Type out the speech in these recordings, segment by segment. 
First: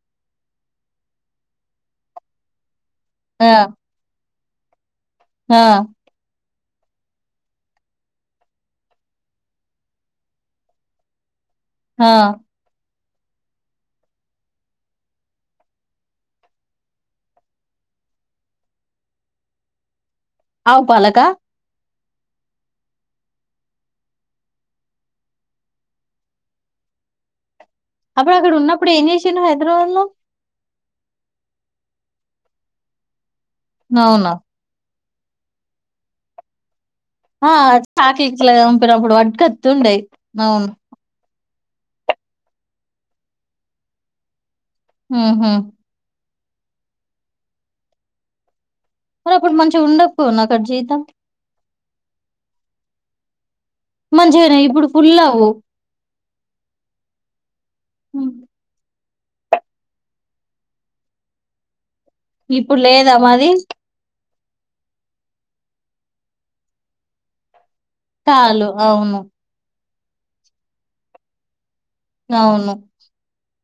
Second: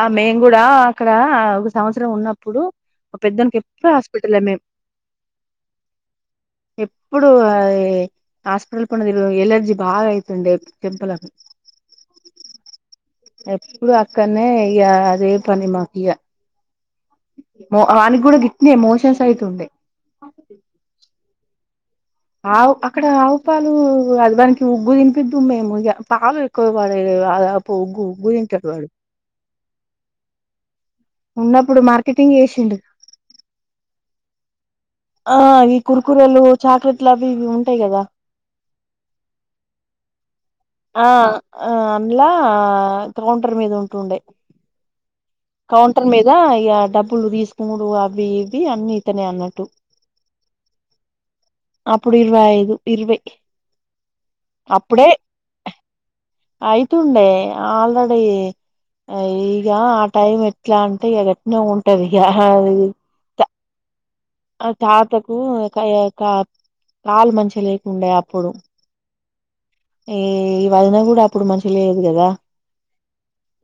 ఆ మేము కూడా అక్కడ ఒక సంవత్సరం ఉన్నప్పుడు మా ఆ పెద్దమ్మ కేప్పుడు హాస్పిటల్ ఏ మే ఆ ఎప్పుడు అది హాస్పిటల్ పన్నదిరు ఎలర్జీ బాగా అవుతుండే చెంపలకు హా ఎప్పుడు అక్కనేనే అయ అదే పని మాకయ్య మ ఆనికి కూడా గిట్నే మోషన్స్ అయితుండే అవు పాలకా ఆవు అక్కడ ఆవు పాలు అదివానికి ఉగ్గు తినిపిద్ం మేము పాలు ఎక్కువ పడే వాగా అప్పుడు అక్కడ ఉన్నప్పుడు ఏం చేసిండు హైదరాబాద్ లో ఉన్నప్పుడు మార్కెటింగ్ చేసిండు అవునా ఆ ఈ కుర్కురేలు చాక్ లే ఆ చాక్లెట్లు అప్పుడప్పుడు పడ్కత్తుండే అవును ఆ అండ్ల కౌంటర్ మీదుంటుండే మ్ హు ద ఇయన డబ్బులు తీసుకుడు అవి ఇ వ్వి అన్ని ఇతనే మరి అప్పుడు అన్నట్టు మంచిగా ఉండకపోవునా అక్కడ జీతం అప్పుడు ఇరవై ఐదు ఇరవై మంచిగానే ఇప్పుడు అప్పుడే ఫుల్ అవు అయితుండే ఆల్రెడీ హ్మ్. ఆ ఈగా ఆ టైం ఎట్లా ఇంగదట్లే ఒన్ ఇప్పుడు లేదా మాది ఆ తాతకు యొ క కాలు మంచిగ లే చాలు అవును ఈ ఈ వదిన కూడా అప్పుడు మంచ్ లేదు కదా అవును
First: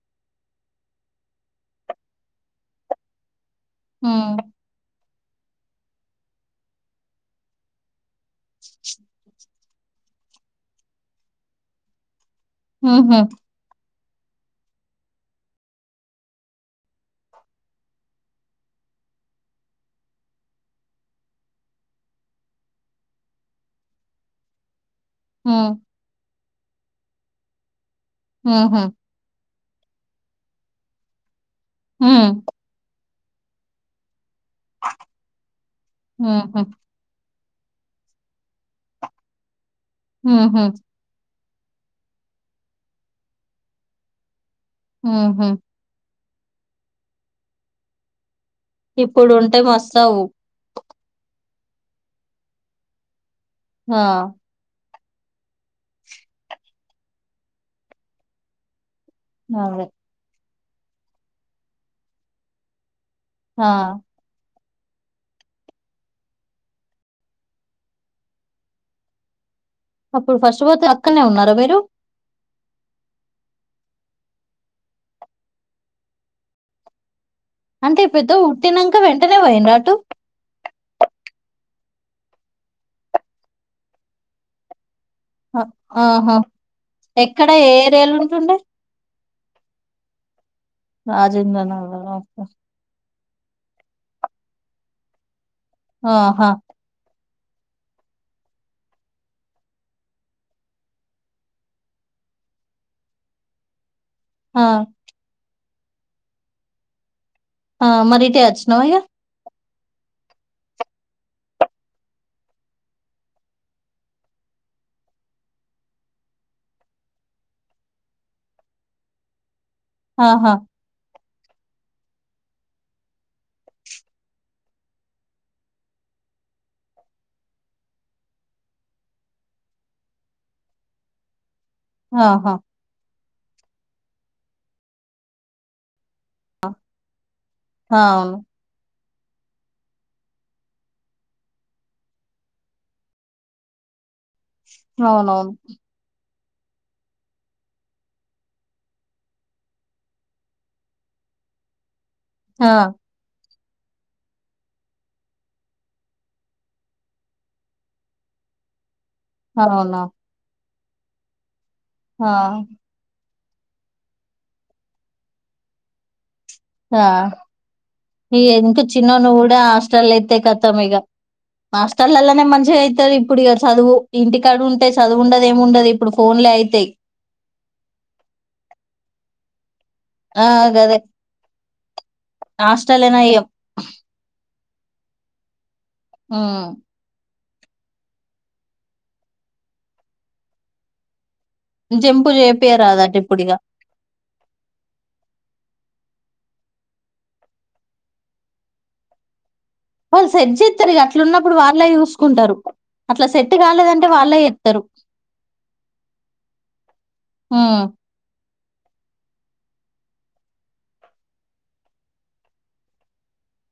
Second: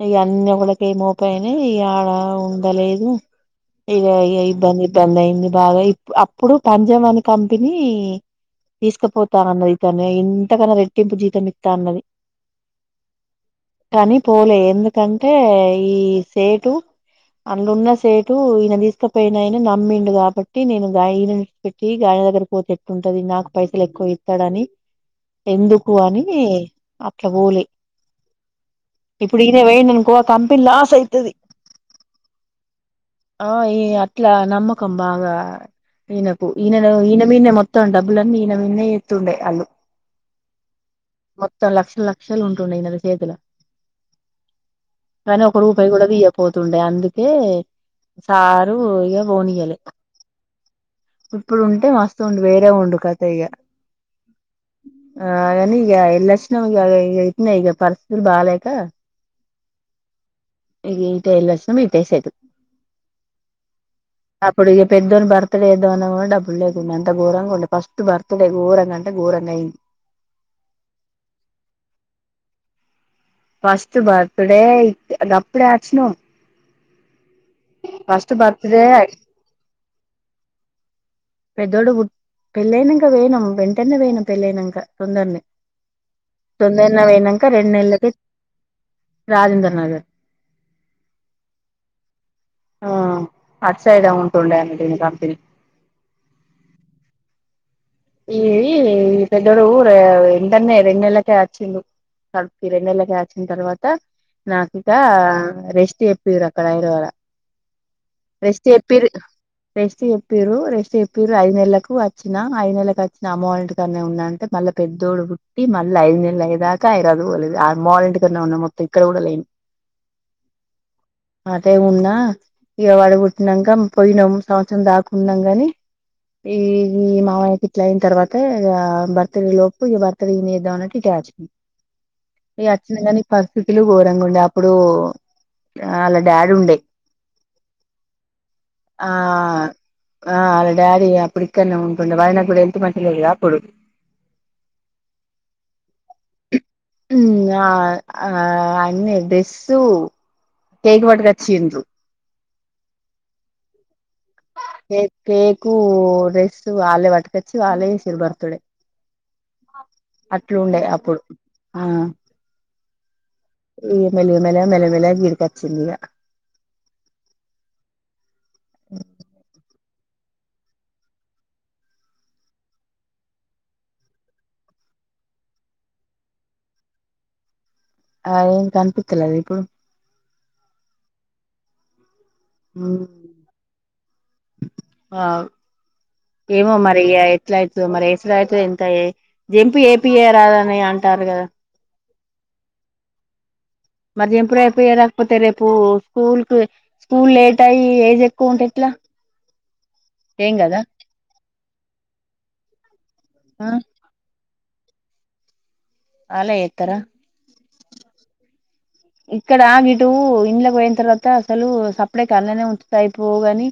ఇగ అన్నీ ఒకలకే ఏమోపైనై ఇగ ఆడ ఉండలేదు ఇగ ఇగ ఉమ్ ఇబ్బంది ఇబ్బంది అయింది బాగా ఇప్ అప్పుడు పంజాబ్ అని కంపెనీ తీసుకుపోతాన్నది ఇతన్ని ఇంతకన్నా రెట్ ట్టింపు జీతం ఇత్త అన్నది మ్ హు కానీ పోలే ఎందుకంటే ఈ సేటు అండ్లున్న సేటు ఈయన తీసుకపోయినాయన నమ్మిండు కాబట్టి నేను ఇగా ఈయనను ఏడ్చి పెట్టి గాయన దగ్గరికి పోతేట్టుంటది నాకు పైసలు ఎక్కువ ఇస్తాడని హు ఎందుకు అని అట్ల బోలే మ్ హు ఇయన పోయిండనుకో ఆ కంపెనీ లాస్ అయితది హు ఆ ఈ ట్ల నమ్మకం బాగా ఇయనకు ఉహు ఇయననో ఈయనక్ మీన్నె మొత్తం డబ్బులన్న ఈయన మీన్నే ఎత్తుండే ఆళ్ల్లు మ్ హు మొత్తం లక్షల లక్షలు ఉంటుందే ఈయన చేతుల కానీ ఉహు ఒక్క రూపాయి కూడ తియ్య పోతుండే అందుకే సారు ఇగ ఇప్పుడు ఉంటే బోనియ్యలే మస్త్ అవు ఇప్పుడు ఉంటే మస్త ఉండు వేరే ఉండు కత హా ఆ అనీ ఈగ ఎల్చన ఇన ఈగ పరిస్థితి బాలేక అవును ఇ ఇ ఎల్ వర్సిన ఇట్టసదు హా అప్పుడు ఇక పెద్దోని బర్త్డేదో అని కూడా డబ్బులు లేకుండా అంత ఘోరంగా ఉండే ఫస్ట్ బర్త్డే ఘోరంగా అంటే గోరంగా అయింది అప్పుడు ఫస్ట్ పోతే అక్కనే ఉన్నారా మీరు ఫస్ట్ బర్త్డే అది అప్పుడ్డే ఆచనో అంటే ఇప్పుడుతో పుట్టినాక వెంటనే పోయినర అటు పెద్దోడు పుట్ పెళ్ళయినాక వేనాం వెంటనే వేనాం పెళ్ళయినాక తొందరనే ఆహో తొందరనే పోయినాక ఎక్కడ రెండు ఏ నెలలకే ఏరియాలు ఉంటుండే రాజేంద్ర నగర్ రాజేంద్రనగరు ఆ ఓకే ఆ అటు సైడ్ యే ఉంటుండె ఉంటన్న కప ఆహా ఈ ఈ పెద్దొడు ఊరు ఎంటన్న రెం నెళ్లక ఆచింది తడుపు ఇ రెం నెలక ఆచిన తర్వాత ఆ! నాకుకా రేష్ చెప్పరు అక్కడ ఇవ ఆ మరి ఇటే వచినవా ఇగ రెస్ట్ చెప్పిరు రెస్ట్ చెప్పిరు ఐదు నెలలకు వచ్చినా ఐదు నెల వచ్చిన అమ్మ వాళ ఇంటికన్నా ఉన్నా అ మళ్ళీ పెద్దోడు పుట్టి మళ్ళీ ఐదులలు అయ్యేదాకా ఐయిదుగలేదు ఆ అమ్మళ్ళ ఇంటికన్నా ఉన్నా మొత్తం ఇక్కడ కూడా లేని ఆహా అదే ఉన్నా ఇక వాడగట్టినాక పోయినాము సంవత్సరం దాకున్నాం కాని ఈ ఈ మామయకి ఇట్ల అయిన తర్వాత ఇక బర్తడీ లోపు ఇక బర్తడీ నేద్దాం అట్టు ట్యాచ్ంది ఆహా! ఏ అచ్చ కానీ పరిస్థితులు ఘోరంగా ఉండే అప్పుడు ఆల డాడి ఉండే అవును. ఆ ఆ వాలా డాడి అప్పుడు ఇక్కడనే ఉంటుండె ఆయన మంటలేప్పుడు అవునవును ఉమ్ ఆ ఆ అన్నే డెస్సు కేక్ పట్టుకొచ్చిండ్రు హ కేక్ కేకు వల్లే వట్కచ్చి ఆలే ఇసిరు బర్తాడ అవునా! అట్లుండే ప్పుడు ఆ ఈ మెల మెల మెల్లగా గీడికొచ్చిందిగా ఆ ఈ ఇంకా చిన్నోడ్ని గుడ హాస్టల్ల ఎత్తే కతాం ఇగ, హాస్టలల్లనే మంచిగా అయితరు ఇప్పుడు ఇగ చదువు, ఇంటికాడ ఉంటె చదువు ఉండదు ఏమి ఉండది ఇప్పుడు ఫోన్లే అయితయ్. అ ఏం కనిపిత్తలేదా ఇప్పుడు ఆ గదే హ్మ్ హస్టలే నయం ఆ హ్మ్. ఏమో మరిగయి ఎట్లైతదొ మరి ఎసుడైతదొ ఎంత జంపు చేపియ్యరాదని అంటార్రూ గద. జంపు చేపియరాదట ఇప్పుడిగా మరి జంపుడు చేపియ్య రాకపోతే రేపు స్కూల్ కు, స్కూల్ లేట్ అయ్యి ఏజ్ ఎక్కువ ఉంటే ఎట్లా? వాళ్ళు సెట్ ఏం కదా చేత్తరు ఇగ అట్లున్నప్పుడు వాళ్ళ చూసుకుటరు, అట్లా సెట్ ఆ కాలేదంటే వాళ్ళే తరు అలే ఏత్తర ఆ ఇక్కడ గిటు ఇంలకి పోయిన తర్వాత అసలు సప్పడేక అన్లనే ఉంచుతే అయిపోవు గని.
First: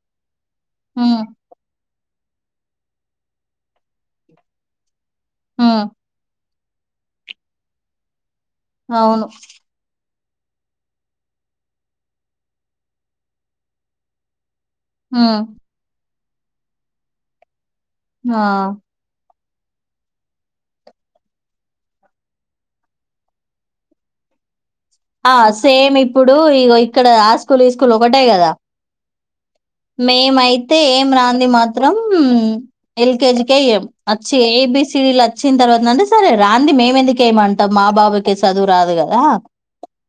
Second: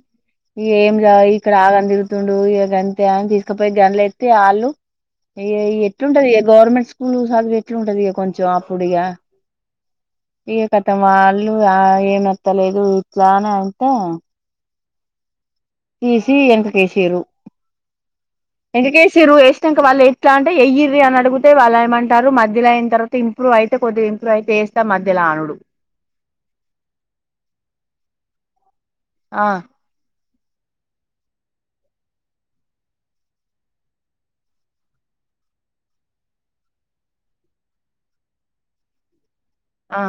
ఈ ఏం జ హ్మ్ ఇక్కడ ఆగం తిరు తుండు ఇగ గంతే అని తీసుకుపోయి గంలేత్తే ఆళ్ళు ఈ ఇగ హ్మ్ ఎట్లుంటదిగ గవర్నమెంట్ స్కూల్ చదువు ఎట్లుంటదిగ కొంచ్ చం అప్పుడిగ అవును ఇగ కతం వాళ్ళు ఆ ఏం అత్తలేదు ఎట్లా అని అంటె ఉమ్ ఈసి వెంకకేశీరు ఆ ఎందుకేసిర్రూ ఏ వాళ్ళు ఏస్తా అంటే ఎయ్యిర్రి అనడిగుతే వాళ్ళు ఏమంటారు మధ్య అయిన తర్వాత ఇంప్రూవ్ అయితే కొద్దిగ ఇంప్రూవ్ అయితేస్త ఆ సేమ్ ఇప్పుడు ఇగో ఇక్కడ ఆ స్కూల్ ఈ స్కూల్ ఒకటే కదా. ఆ మేమైతే ఏం రాంది మాత్రం ఎల్కేజీకే ఎయ్యం, అచ్చి ఏ బి సి డి లు అచ్చిన తర్వాత అంటే సరే రాంది మేము ఎందుకేయమంటాం, మా బాబుకే చదువు రాదు కదా. ఆ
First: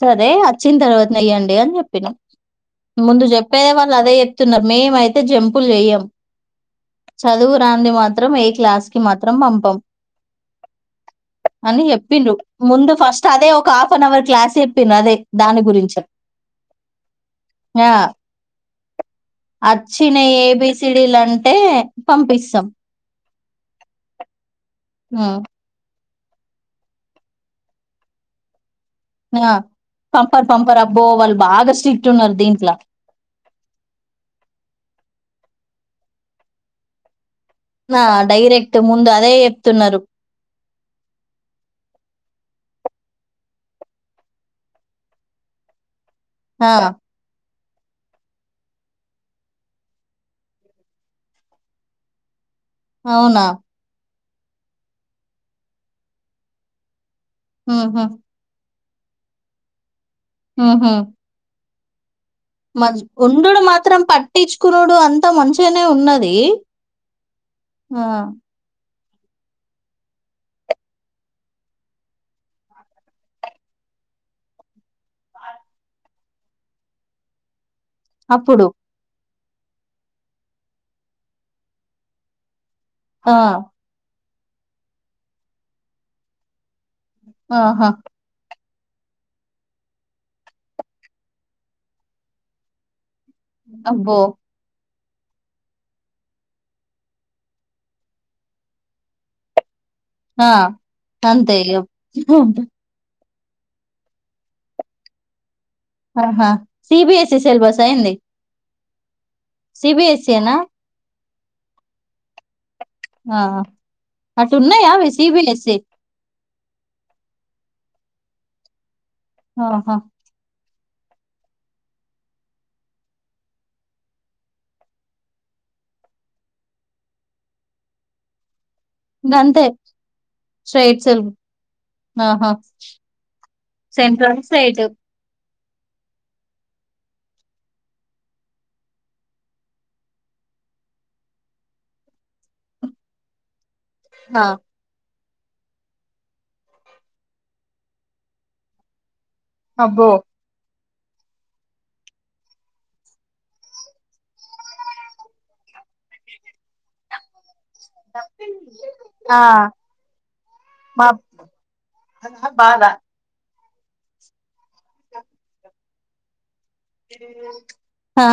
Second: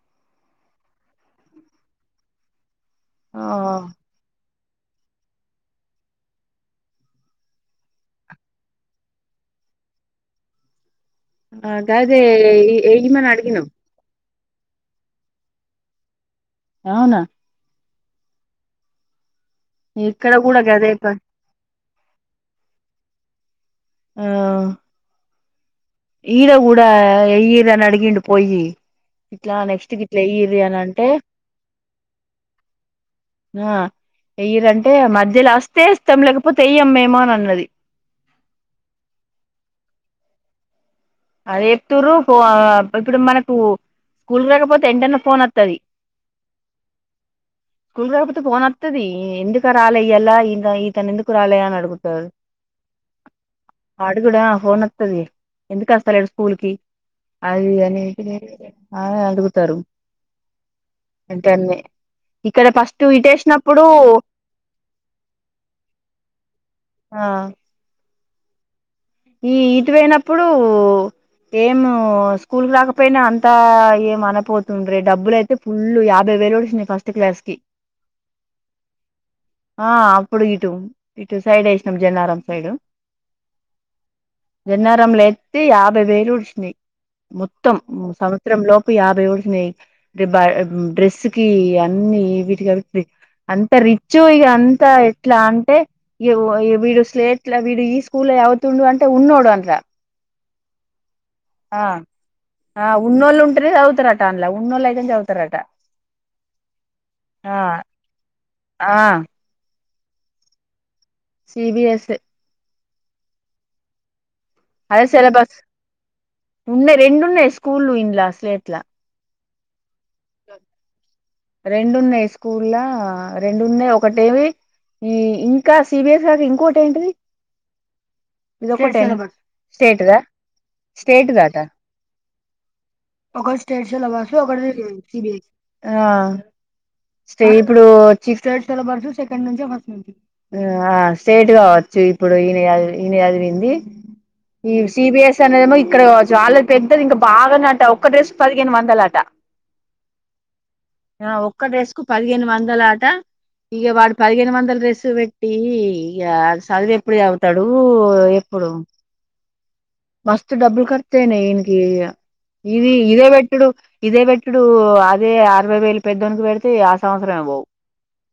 సరే అచ్చిన తర్వాతనేయ్యండి అని చెప్పినా, మో ప్పేదే వాళ్ళలదే తున్నరు మేమైతే జంపులు చేయ్యం, చదువురాంది మాత్రం ఏ క్లాస్ కి మాత్రం పంపం. ఆ అని గదే చెప్పిండు, ముందు ఫస్ట్ ఎయ్యమని అదే అడిగినం ఒక హాఫ్ అన్ అవర్ క్లాస్ చెప్పినదే దాని గురించ అవునా ఆ అచ్చినయి ఇక్కడ కూడా గదే ఏబిసిడీలు పని అంటే పంపిస్తం ఆ ఆ ఈడా కూడా ఈరని అడిగిండు పోయి ఆ, ఇట్లా నెక్స్ట్ క ఇట్లా పంపరు వెయ్యరు అని పంపరు అబ్బో అంటే వాళ్ళు బాగా స్ట్రిక్ట్ ఉన్నారు దీంట్లో ఆ వెయ్యరు అంటే మధ్యలో వస్తే ఇష్టం లేకపోతే ఇయమా అన్నది ఆ డైరెక్ట్ ముందు అదే చెప్తున్నారు అదేతూరు ఇప్పుడు మనకు స్కూల్ రాకపోతే ఎంటన్న ఫోన్ వతుది. ఆ, స్కూల్ రాకాపోడుతే ఫోన్ ఆతది ఈ ఎందుక రాలేయ్యలా ఇ ఈతను ఎందుకు రాలేయ అని అడుగుతాారు అవునా ఆడు కూడాడా ఫోన్ వస్తది ఎందుకుస్త పంలె స్కూల్ కి అది అనే ఉహు, అనే అడుగుతారు అంటే అన్ని ఇక్కడ మ ఫస్ట్ ఉండు ఇటేసినప్పుడు మాత్రం పట్టించుకున్నుడు అంతా మంచిగానే ఉన్నది ఆ ఆ ఈ ఇటు పోయినప్పుడు ఏమ్ స్కూల్ రాకపోయినా అంతా ఏం అనపోతుండ్రే డబ్బులు అయితే ఫుల్ యాభై వేలు ఓసినయి ఫస్ట్ క్లాస్ కి అప్పుడు ఆ అప్పుడు ఇటు ఇటు సైడ్ వేసినాం జనారం సైడు హా గన్నారం లేత్తి యాభై వేలు ఉడిసినాయి మొత్తం ఆహా సంవత్సర లో యాభై ఒడిసినయి బయి డ్రెస్ కి అన్ని వీటికిఅవిబట్ అంత రిచ్ అబ్బో ఈగ అంత ఇట్లా అంటే వీడు స్లేట్ల వీడు ఈ స్కూల్ లో చదువుతున్నుడు గాని ఉన్నూడు అంటా హా అంతే ఇగా రై చదువుతారట అన్లా అన్లా ఉన్నోళ్లు అయితే చదువుతారట ఆహా సిబిఎస్ఈ ఆ సిలబస్ ఏంది ఆ సిబిఎస్సిఈనా సిబిఎస్ ఆ అటు ఉన్నాయా అదే సిలబస్ సీబీఎస్సీ ఉన్నాయి రెండున్నాయి స్కూల్లు ఇంలా అ స్లేట్లా ఆహా రెండున్నాయి స్కూల్లా రెండున్నాయి ఒకటేవి ఈ ఇంకా సిబిఎస్ క ఇంకొటి ఏంటిది ఇ ఒక గంతే స్టేట్ దా స్ట్రైట్ సెల్ స్టేట్ దటా ఆహా ఒక స్టేట్ స లోవాసి సెంట్రల్ ఒక్కడిది స్ట్రైట్ సిబిఐ ఆ స్ట ఇప్పుడు [unintelligible] సెకండ్ నుంచ ఫస్ట్ నుంచా ఆ స్టేట్ కదా అచ్చి ఇప్పుడు ఈయన కాదు ఇదేంది ఆ మ్ సిబిఎస్ తనవేమో ఇక్కడ చాలా పెద్దవి ఇంకా బాగా నట్టు అవ ఒక డ్రెస్కు పదిహేను వందల అట అబ్బో ఒక్క డ్రెస్ కు పదిహేను వందల అట ఇక వాడు పదిహేను వందల డ్రెస్సు పెట్టి ఇక చదివ ఎప్పుడు చదువుతాడు అవు ఎప్పుడు ఆ మస్తు డబ్బులు మా ఖర్చయినాయి ఈయకి ఇగ బాధ. ఇవి ఇవే బెట్ డు ఇవే బెట్టటుడు అదే అరవై వేలు పెద్దోనికి పెట్ హా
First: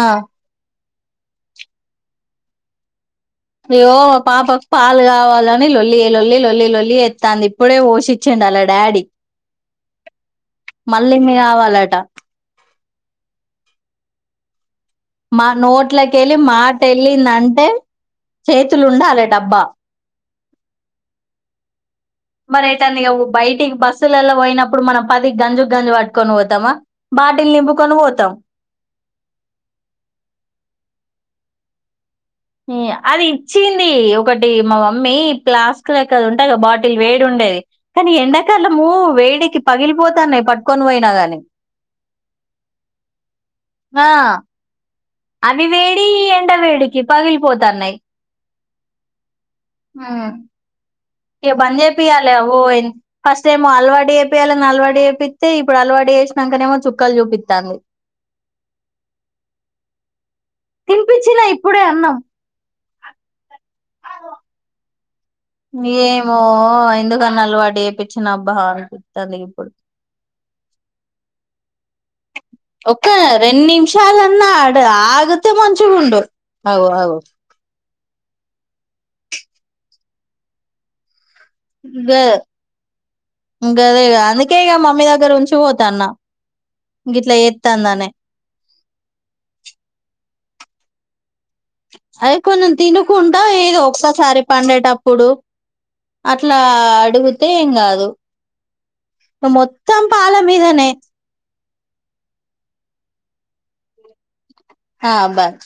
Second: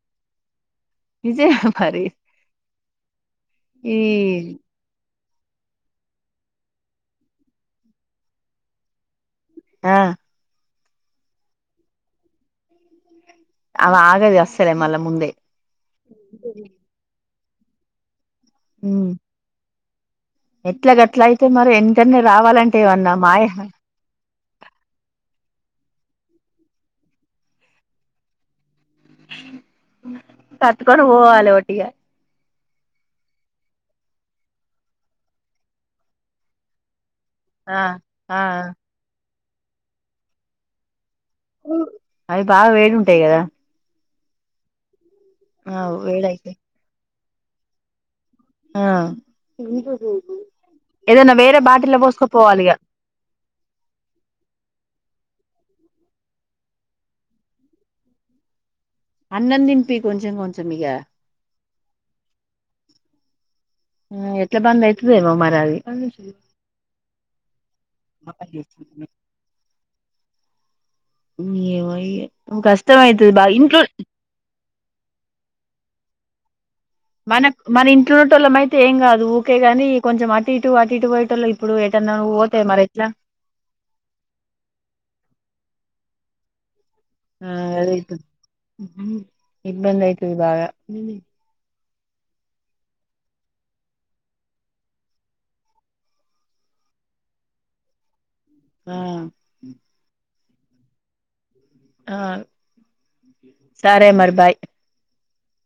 ఏమో మరి ఈ ఏమో పాపకు పాలు కావాలి ని లల్లి లొల్లి లొల్లి లొల్లి ఎత్తంది ఇప్పుడే పోషిచండు అలా డాడీ ఆ మళ్ళీ మీ కావాలట ఆమ ఆగజస్ మా నోట్లక వెళ్ళి మాట వెళ్ళింది అంటే మెన్ చేతులు ఉమ్ ఉండాలి డబ్బా ఎట్లా గట్లాయితే మరి ఎ మరి అయితాంది ఇగ బయటికి బస్సులలో పోయినప్పుడు మనం పది గంజు గంజు ప కోని పోతామా బాటిల్ నింపుకొని పోతాం తట్టుకొని పోవాలి ఒకటిగా మ్ అది ఇచ్చింది ఒకటి మా మమ్మీ ప్లాస్క్ లెక్క అది ఉంటాయి కదా బాటిల్ వేడి ఉండేది ఆ కానీ ఆ ఎండాకాలము వేడి పగిలిపోతాన్నాయి పట్టుకొని పోయినా కాని అవి బాగా వేడుంటాయి కదా ఆ అవి ఆ వేడి ఎండ వేడయితే వేడికి పగిలి పోతాన్నాయి ఆ మ్ ఏదైనా ఇక వేరే బంద్ బాటిల్లో చేపియాలి ఓ పోసుకోపోవాలి ఇక ఫస్ట్ టైమ్ అలవాటు చేపియాలి ఇంగ అలవాడి చేపిస్తే ఇప్పుడు అలవాటు చేసినాకనేమో చుక్కలు చూపిత్తాంది అన్నం తింపి కొంచెం కొంచం తినిపించిన ఇప్పుడే అన్నం ఎట్ల బంధైత ఏమో ఎందుకని అలవాటు చేపచ్చినబ్బా అది అనిపిసది ఇప్పుడు ఏమనే ఒక్క రెండు నిమిషాలన్నా ఆడు ఆగితే మంచిగాగుండు మనకు మన ఇం ఇట్టున్నట్టోళ్ళ అయితే ఏం కాదు ఉకే కానీ కొంచెం అటు ఇటు అటు ఇటు పోయేటోళ్ళు ఇప్పుడు గ ఎటన్నా పోతే మరి ఎట్లా గదేగా అందుకే ఇక మమ్మీ దగ్గర ఉంచి పోతా అన్న ఆ అ ఇబ్బందయితుది బాగా ఉ అది కొంచెం తినకుండా ఏదిో ఒక్కసారి పండేటప్పుడు అట్లా అడిగితే ఏం కాదు ఆ మొత్తం పాల మీదనే ఆ సరే మరి భాయ ఆబార్